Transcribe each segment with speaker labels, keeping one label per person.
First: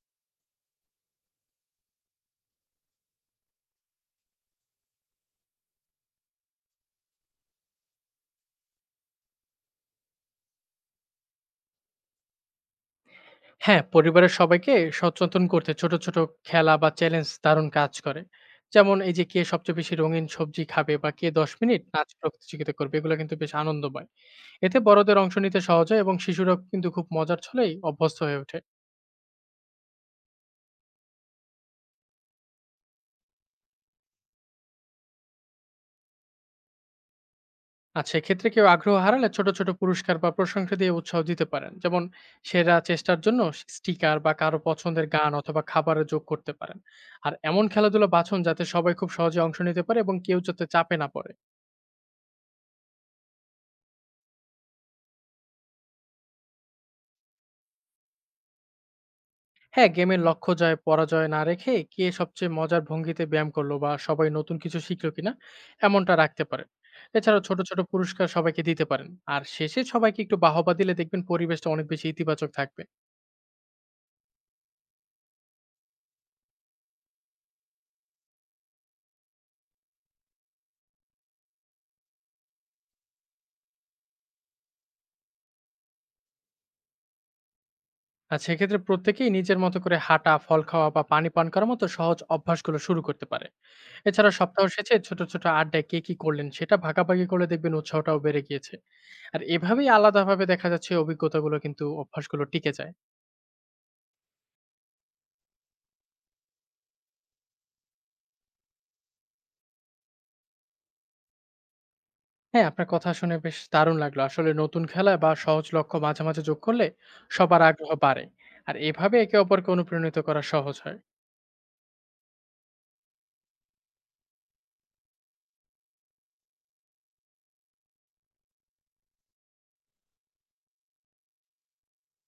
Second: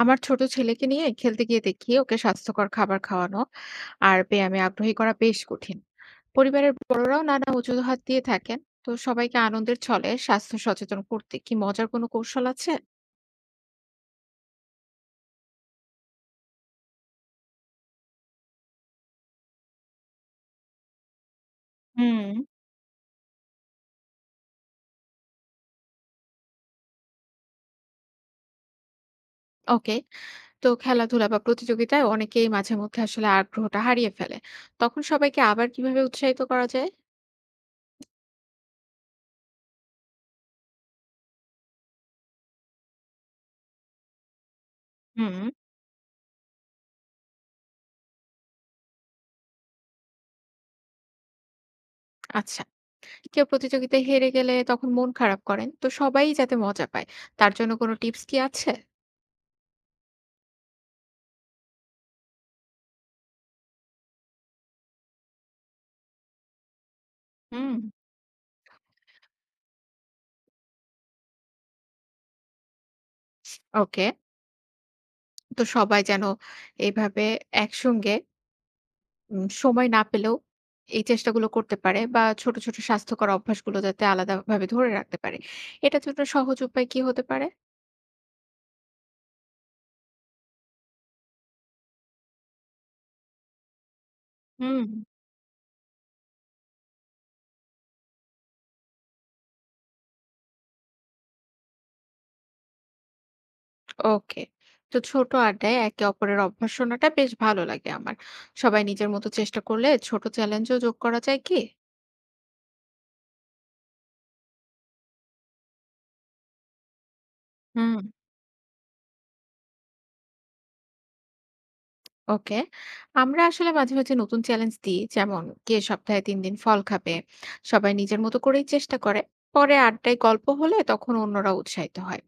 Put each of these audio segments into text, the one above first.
Speaker 1: আমার ছোট ছেলেকে নিয়ে খেলতে গিয়ে দেখি ওকে স্বাস্থ্যকর খাবার খাওয়ানো আর ব্যায়ামে আগ্রহী করা বেশ কঠিন। পরিবারের বড়রাও নানা অজুহাত দিয়ে থাকেন। তো সবাইকে আনন্দের ছলে স্বাস্থ্য সচেতন করতে কি মজার কোনো কৌশল আছে?
Speaker 2: হ্যাঁ, পরিবারের সবাইকে সচেতন করতে ছোট, ছোট খেলা বা চ্যালেঞ্জ দারুণ কাজ করে। যেমন এই যে কে সবচেয়ে বেশি রঙিন সবজি খাবে বা কে ১০ মিনিট নাচ
Speaker 1: হুম।
Speaker 2: প্রতিযোগিতা করবে, এগুলো কিন্তু বেশ আনন্দময়। এতে বড়দের অংশ নিতে সহজ হয় এবং শিশুরাও কিন্তু খুব মজার ছলেই অভ্যস্ত হয়ে ওঠে।
Speaker 1: ওকে। তো খেলাধুলা বা প্রতিযোগিতায় অনেকেই মাঝে মধ্যে আসলে আগ্রহটা হারিয়ে ফেলে। তখন সবাইকে আবার কিভাবে উৎসাহিত করা যায়?
Speaker 2: আর সেক্ষেত্রে কেউ আগ্রহ হারালে ছোট, ছোট পুরস্কার বা প্রশংসা দিয়ে উৎসাহ দিতে পারেন। যেমন সেরা চেষ্টার জন্য স্টিকার বা কারো পছন্দের গান
Speaker 1: হুম।
Speaker 2: অথবা খাবারও যোগ করতে পারেন। আর এমন খেলাধুলা বাছুন যাতে সবাই খুব সহজে অংশ নিতে পারে এবং কেউ যাতে চাপে না পড়ে।
Speaker 1: আচ্ছা। কেউ প্রতিযোগিতায় হেরে গেলে তখন মন খারাপ করেন, তো সবাই যাতে মজা পায় তার জন্য কোনো টিপস কি আছে?
Speaker 2: হ্যাঁ, গেমের লক্ষ্য জয়, পরাজয় না রেখে কে সবচেয়ে মজার ভঙ্গিতে ব্যায়াম করলো বা সবাই নতুন কিছু শিখলো কিনা এমনটা রাখতে পারেন। এছাড়াও ছোট,
Speaker 1: হুম।
Speaker 2: ছোট পুরস্কার সবাইকে দিতে পারেন। আর শেষে সবাইকে একটু বাহবা দিলে দেখবেন পরিবেশটা অনেক বেশি ইতিবাচক থাকবে।
Speaker 1: ওকে। তো সবাই যেন এইভাবে একসঙ্গে সময় না পেলেও এই চেষ্টাগুলো করতে পারে বা ছোট, ছোট স্বাস্থ্যকর অভ্যাসগুলো যাতে আলাদাভাবে ধরে রাখতে পারে। এটার জন্য সহজ উপায় কি হতে পারে?
Speaker 2: আর সেক্ষেত্রে প্রত্যেকেই নিজের মতো করে হাঁটা, ফল খাওয়া বা পানি পান করার মতো সহজ অভ্যাসগুলো শুরু করতে পারে। এছাড়া সপ্তাহ
Speaker 1: হুম।
Speaker 2: শেষে ছোট, ছোট আড্ডায় কে কি করলেন সেটা ভাগাভাগি করলে দেখবেন উৎসাহটাও বেড়ে গিয়েছে। আর এভাবেই আলাদাভাবে দেখা যাচ্ছে অভিজ্ঞতাগুলো কিন্তু অভ্যাসগুলো টিকে যায়।
Speaker 1: ওকে। তো ছোট আড্ডায় একে অপরের অভ্যাস শোনাটা বেশ ভালো লাগে আমার। সবাই নিজের মতো চেষ্টা করলে ছোট চ্যালেঞ্জও যোগ করা যায় কি?
Speaker 2: হ্যাঁ, আপনার কথা শুনে বেশ দারুণ লাগলো। আসলে নতুন খেলা বা সহজ লক্ষ্য মাঝে, মাঝে যোগ করলে সবার আগ্রহ
Speaker 1: হুম।
Speaker 2: বাড়ে। আর এভাবে একে অপরকে অনুপ্রাণিত করা সহজ হয়।
Speaker 1: ওকে। আমরা আসলে মাঝে, মাঝে নতুন চ্যালেঞ্জ দিই। যেমন কে সপ্তাহে ৩ দিন ফল খাবে। সবাই নিজের মতো করেই চেষ্টা করে। পরে আড্ডায় গল্প হলে তখন অন্যরা উৎসাহিত হয়।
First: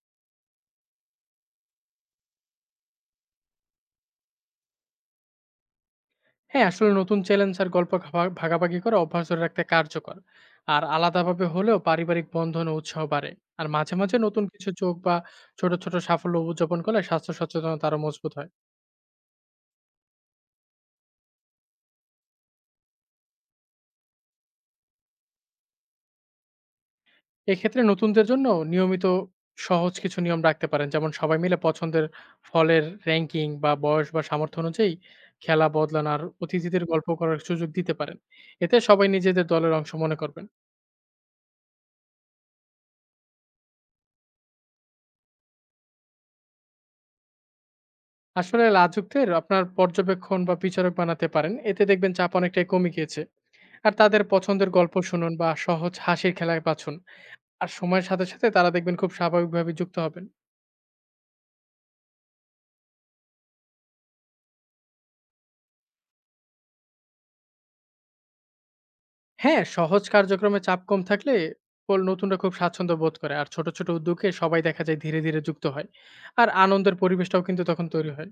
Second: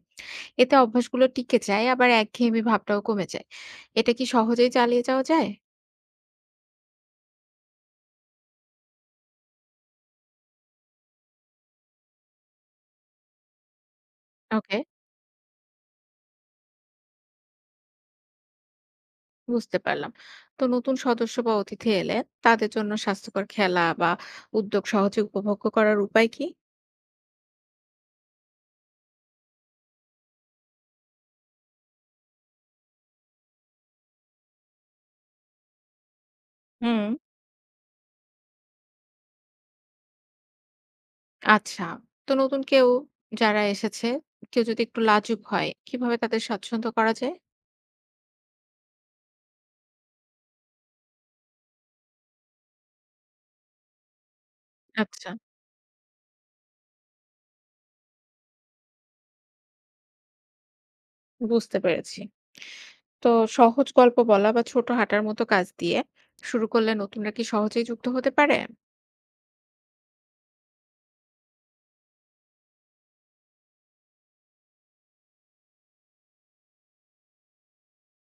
Speaker 1: এতে অভ্যাসগুলো টিকে যায় আবার একঘেয়েমি ভাবটাও কমে যায়। এটা কি সহজেই চালিয়ে যাওয়া যায়?
Speaker 2: হ্যাঁ, আসলে নতুন চ্যালেঞ্জ আর গল্প ঘা ভাগাভাগি করা অভ্যাস ধরে রাখতে কার্যকর। আর আলাদাভাবে হলেও পারিবারিক বন্ধন ও উৎসাহ বাড়ে। আর মাঝে, মাঝে নতুন কিছু
Speaker 1: ওকে,
Speaker 2: যোগ বা ছোট, ছোট সাফল্য উদযাপন করলে স্বাস্থ্য সচেতনতা আরো মজবুত হয়।
Speaker 1: বুঝতে পারলাম। তো নতুন সদস্য বা অতিথি এলে তাদের জন্য স্বাস্থ্যকর খেলা বা উদ্যোগ সহজে উপভোগ্য করার উপায় কি?
Speaker 2: এক্ষেত্রে নতুনদের জন্য নিয়মিত সহজ কিছু নিয়ম রাখতে পারেন যেমন সবাই মিলে পছন্দের ফলের র্যাঙ্কিং বা বয়স বা সামর্থ্য অনুযায়ী খেলা বদলান আর অতিথিদের
Speaker 1: হুম।
Speaker 2: গল্প করার সুযোগ দিতে পারেন এতে সবাই নিজেদের দলের অংশ মনে করবেন।
Speaker 1: আচ্ছা। তো নতুন কেউ যারা এসেছে, কেউ যদি একটু লাজুক হয়, কিভাবে তাদের স্বাচ্ছন্দ্য করা যায়?
Speaker 2: আসলে লাজুকদের আপনার পর্যবেক্ষণ বা বিচারক বানাতে পারেন, এতে দেখবেন চাপ অনেকটাই কমে গিয়েছে। আর তাদের পছন্দের গল্প
Speaker 1: আচ্ছা,
Speaker 2: শুনুন বা সহজ হাসির খেলায় বাছুন। আর সময়ের সাথে সাথে তারা দেখবেন খুব স্বাভাবিকভাবে যুক্ত হবেন।
Speaker 1: বুঝতে পেরেছি। তো সহজ গল্প বলা বা ছোট হাঁটার মতো কাজ দিয়ে শুরু করলে নতুনরা কি সহজেই যুক্ত হতে পারে?
Speaker 2: হ্যাঁ, সহজ কার্যক্রমে চাপ কম থাকলে পল নতুনরা খুব স্বাচ্ছন্দ্য বোধ করে। আর ছোট, ছোট উদ্যোগে সবাই দেখা যায় ধীরে, ধীরে যুক্ত হয়। আর আনন্দের পরিবেশটাও কিন্তু তখন তৈরি হয়।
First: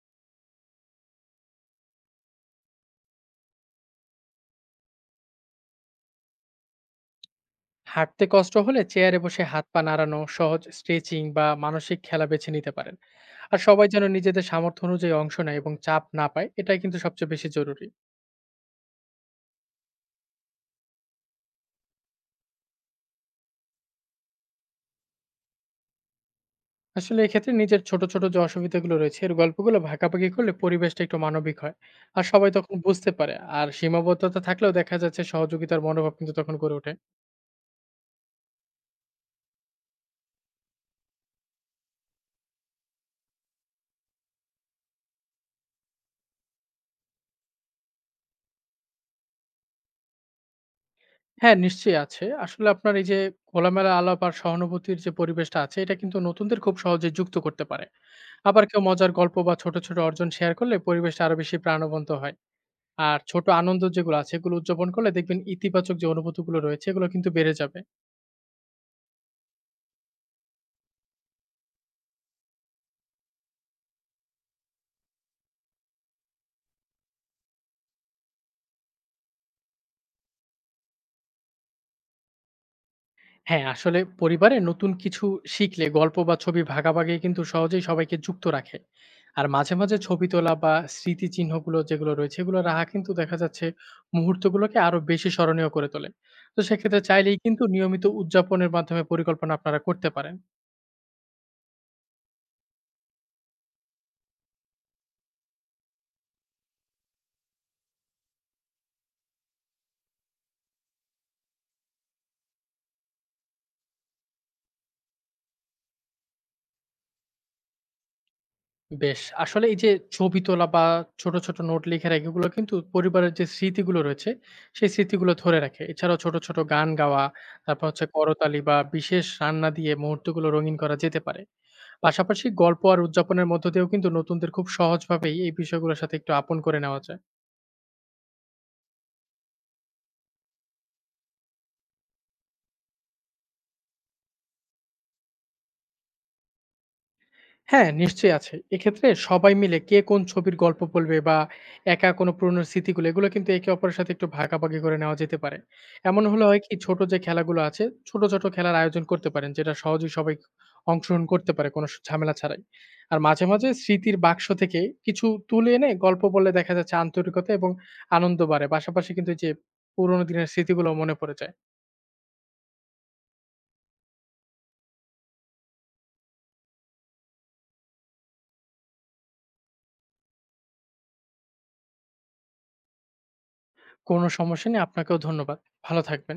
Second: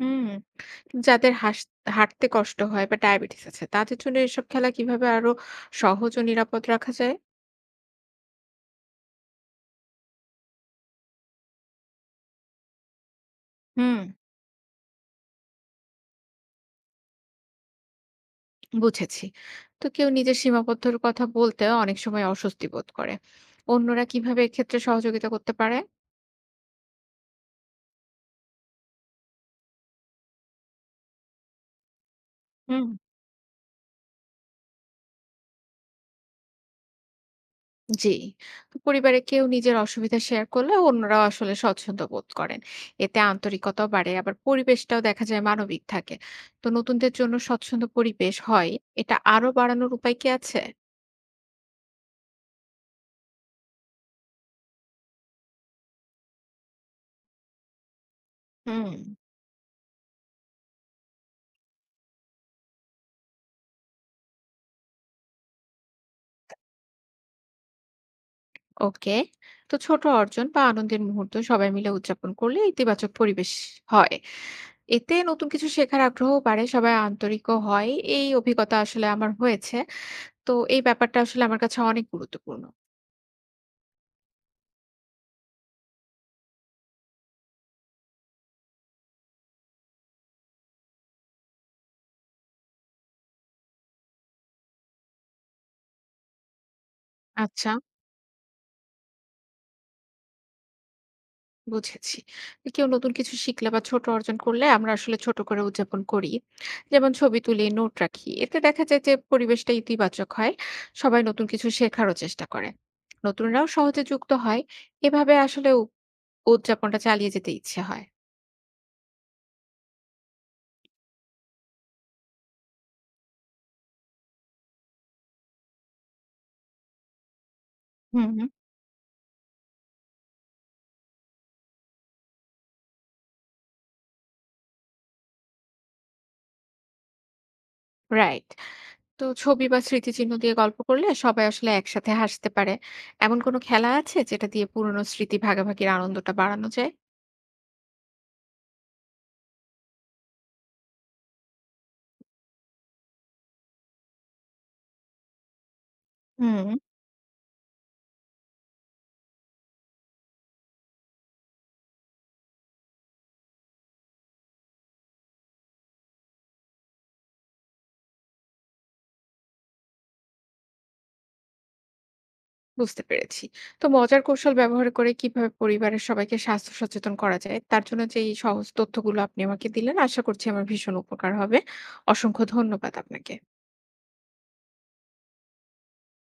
Speaker 1: হুম। যাদের হাস হাঁটতে কষ্ট হয় বা ডায়াবেটিস আছে, তাদের জন্য এসব খেলা কিভাবে আরো সহজ ও নিরাপদ রাখা যায়?
Speaker 2: হাঁটতে কষ্ট হলে চেয়ারে বসে হাত পা নাড়ানো, সহজ স্ট্রেচিং বা মানসিক খেলা বেছে নিতে পারেন। আর সবাই
Speaker 1: হুম,
Speaker 2: যেন নিজেদের সামর্থ্য অনুযায়ী অংশ নেয় এবং চাপ না পায়, এটাই কিন্তু সবচেয়ে বেশি জরুরি।
Speaker 1: বুঝেছি। তো কেউ নিজের সীমাবদ্ধতার কথা বলতে অনেক সময় অস্বস্তি বোধ করে। অন্যরা কিভাবে এক্ষেত্রে সহযোগিতা করতে পারে?
Speaker 2: আসলে এক্ষেত্রে নিজের ছোট, ছোট যে অসুবিধাগুলো রয়েছে, এর গল্পগুলো ভাগাভাগি করলে পরিবেশটা একটু মানবিক হয়। আর সবাই তখন
Speaker 1: হুম।
Speaker 2: বুঝতে পারে। আর সীমাবদ্ধতা থাকলেও দেখা যাচ্ছে সহযোগিতার মনোভাব কিন্তু তখন গড়ে ওঠে।
Speaker 1: জি। তো পরিবারে কেউ নিজের অসুবিধা শেয়ার করলে অন্যরাও আসলে স্বচ্ছন্দ বোধ করেন। এতে আন্তরিকতাও বাড়ে আবার পরিবেশটাও দেখা যায় মানবিক থাকে। তো নতুনদের জন্য স্বচ্ছন্দ পরিবেশ হয়, এটা আরো বাড়ানোর উপায় কি আছে?
Speaker 2: হ্যাঁ, নিশ্চয়ই আছে। আসলে আপনার এই যে খোলামেলা আলাপ আর সহানুভূতির যে পরিবেশটা আছে, এটা কিন্তু নতুনদের খুব সহজে যুক্ত করতে পারে। আবার কেউ
Speaker 1: হুম।
Speaker 2: মজার গল্প বা ছোট, ছোট অর্জন শেয়ার করলে পরিবেশটা আরো বেশি প্রাণবন্ত হয়। আর ছোট আনন্দ যেগুলো আছে, এগুলো উদযাপন করলে দেখবেন ইতিবাচক যে অনুভূতিগুলো রয়েছে, এগুলো কিন্তু বেড়ে যাবে।
Speaker 1: ওকে। তো ছোট অর্জন বা আনন্দের মুহূর্ত সবাই মিলে উদযাপন করলে ইতিবাচক পরিবেশ হয়। এতে নতুন কিছু শেখার আগ্রহ বাড়ে, সবাই আন্তরিকও হয়। এই অভিজ্ঞতা আসলে আমার হয়েছে। তো এই ব্যাপারটা আসলে আমার কাছে অনেক গুরুত্বপূর্ণ।
Speaker 2: হ্যাঁ, আসলে পরিবারে নতুন কিছু শিখলে গল্প বা ছবি ভাগাভাগি কিন্তু সহজেই সবাইকে যুক্ত রাখে। আর মাঝে, মাঝে ছবি তোলা বা স্মৃতিচিহ্নগুলো যেগুলো রয়েছে এগুলো রাখা কিন্তু দেখা যাচ্ছে মুহূর্তগুলোকে আরো বেশি স্মরণীয় করে তোলে। তো সেক্ষেত্রে চাইলেই কিন্তু
Speaker 1: আচ্ছা,
Speaker 2: নিয়মিত উদযাপনের মাধ্যমে পরিকল্পনা আপনারা করতে পারেন।
Speaker 1: বুঝেছি। কেউ নতুন কিছু শিখলে বা ছোট অর্জন করলে আমরা আসলে ছোট করে উদযাপন করি। যেমন ছবি তুলি, নোট রাখি। এতে দেখা যায় যে পরিবেশটা ইতিবাচক হয়। সবাই নতুন কিছু শেখারও চেষ্টা করে। নতুনরাও সহজে যুক্ত হয়। এভাবে আসলে উদযাপনটা চালিয়ে যেতে ইচ্ছে হয়।
Speaker 2: বেশ, আসলে এই যে ছবি তোলা বা ছোট, ছোট নোট লিখে রাখা এগুলো কিন্তু পরিবারের যে স্মৃতিগুলো রয়েছে সেই স্মৃতিগুলো ধরে রাখে। এছাড়াও ছোট, ছোট গান গাওয়া, তারপর হচ্ছে
Speaker 1: হুম, হুম।
Speaker 2: করতালি বা বিশেষ রান্না দিয়ে মুহূর্তগুলো রঙিন করা যেতে পারে। পাশাপাশি গল্প আর উদযাপনের মধ্য দিয়েও কিন্তু নতুনদের খুব সহজভাবেই এই বিষয়গুলোর সাথে একটু আপন করে নেওয়া যায়।
Speaker 1: রাইট। তো ছবি বা স্মৃতিচিহ্ন দিয়ে গল্প করলে সবাই আসলে একসাথে হাসতে পারে। এমন কোনো খেলা আছে যেটা দিয়ে পুরনো স্মৃতি ভাগাভাগির আনন্দটা বাড়ানো যায়?
Speaker 2: হ্যাঁ, নিশ্চয়ই আছে। এক্ষেত্রে সবাই মিলে কে কোন ছবির গল্প বলবে বা একা কোনো পুরনো স্মৃতিগুলো, এগুলো কিন্তু একে অপরের সাথে একটু ভাগাভাগি করে নেওয়া যেতে পারে। এমন হলে হয়
Speaker 1: হুম।
Speaker 2: কি ছোট যে খেলাগুলো আছে, ছোট, ছোট খেলার আয়োজন করতে পারেন যেটা সহজেই সবাই অংশগ্রহণ করতে পারে কোনো স ঝামেলা ছাড়াই। আর মাঝে, মাঝে স্মৃতির বাক্স থেকে কিছু তুলে এনে গল্প বললে দেখা যাচ্ছে আন্তরিকতা এবং আনন্দ বাড়ে। পাশাপাশি কিন্তু এই যে পুরনো দিনের স্মৃতিগুলো মনে পড়ে যায়।
Speaker 1: বুঝতে পেরেছি। তো মজার কৌশল ব্যবহার করে কিভাবে পরিবারের সবাইকে স্বাস্থ্য সচেতন করা যায়, তার জন্য যে এই সহজ তথ্যগুলো আপনি আমাকে দিলেন, আশা করছি আমার ভীষণ উপকার হবে। অসংখ্য ধন্যবাদ আপনাকে।
Speaker 2: কোনো সমস্যা নেই। আপনাকেও ধন্যবাদ। ভালো থাকবেন।